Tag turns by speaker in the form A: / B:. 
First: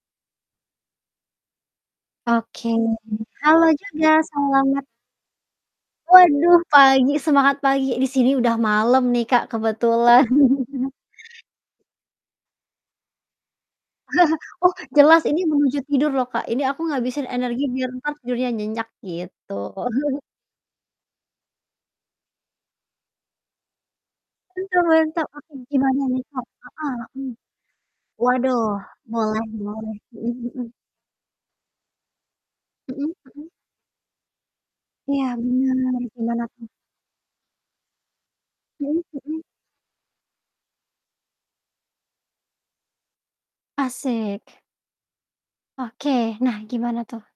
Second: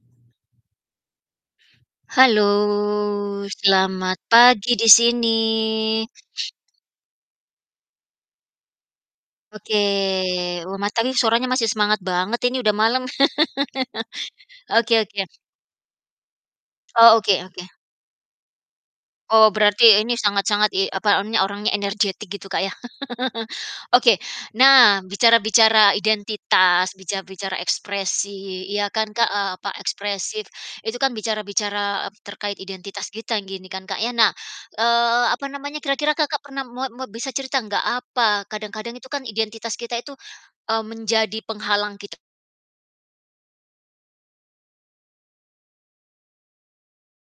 A: Halo,
B: Oke, halo juga,
A: selamat pagi
B: selamat
A: di sini.
B: Waduh, pagi, semangat pagi, di sini udah malam nih, Kak,
A: Oke,
B: kebetulan.
A: luma tapi suaranya masih semangat banget ini udah malem.
B: Oh,
A: Oke oke.
B: jelas. Ini menuju tidur loh Kak, ini aku
A: Oh,
B: ngabisin
A: oke
B: energi
A: oke.
B: biar entar tidurnya nyenyak, gitu.
A: Oh berarti, ini sangat-sangat iy e apa, ini orangnya energetik gitu Kak, ya. Oke,
B: Mantap
A: nah
B: mantap, aduh,
A: bicara-bicara
B: gimana nih Kak?
A: identitas,
B: Heeh, mhm.
A: bicara-bicara ekspresi
B: Waduh,
A: ya kan Kak,
B: boleh
A: eee, apa,
B: boleh, mhm
A: ekspresif.
B: mhm.
A: Itu kan, bicara-bicara, e terkait identitas
B: Mhm
A: kita
B: mhm.
A: gini, kan Kak, ya. Nah, eee,
B: Iya,
A: apa namanya,
B: benar.
A: kira-kira Kakak
B: Gimana
A: pernah
B: tuh?
A: moa moa bisa cerita enggak, apa, kadang-kadang
B: Mhm,
A: itu kan
B: hmm.
A: identitas kita itu, eee menjadi penghalang kita.
B: Asik. Oke, nah gimana tuh?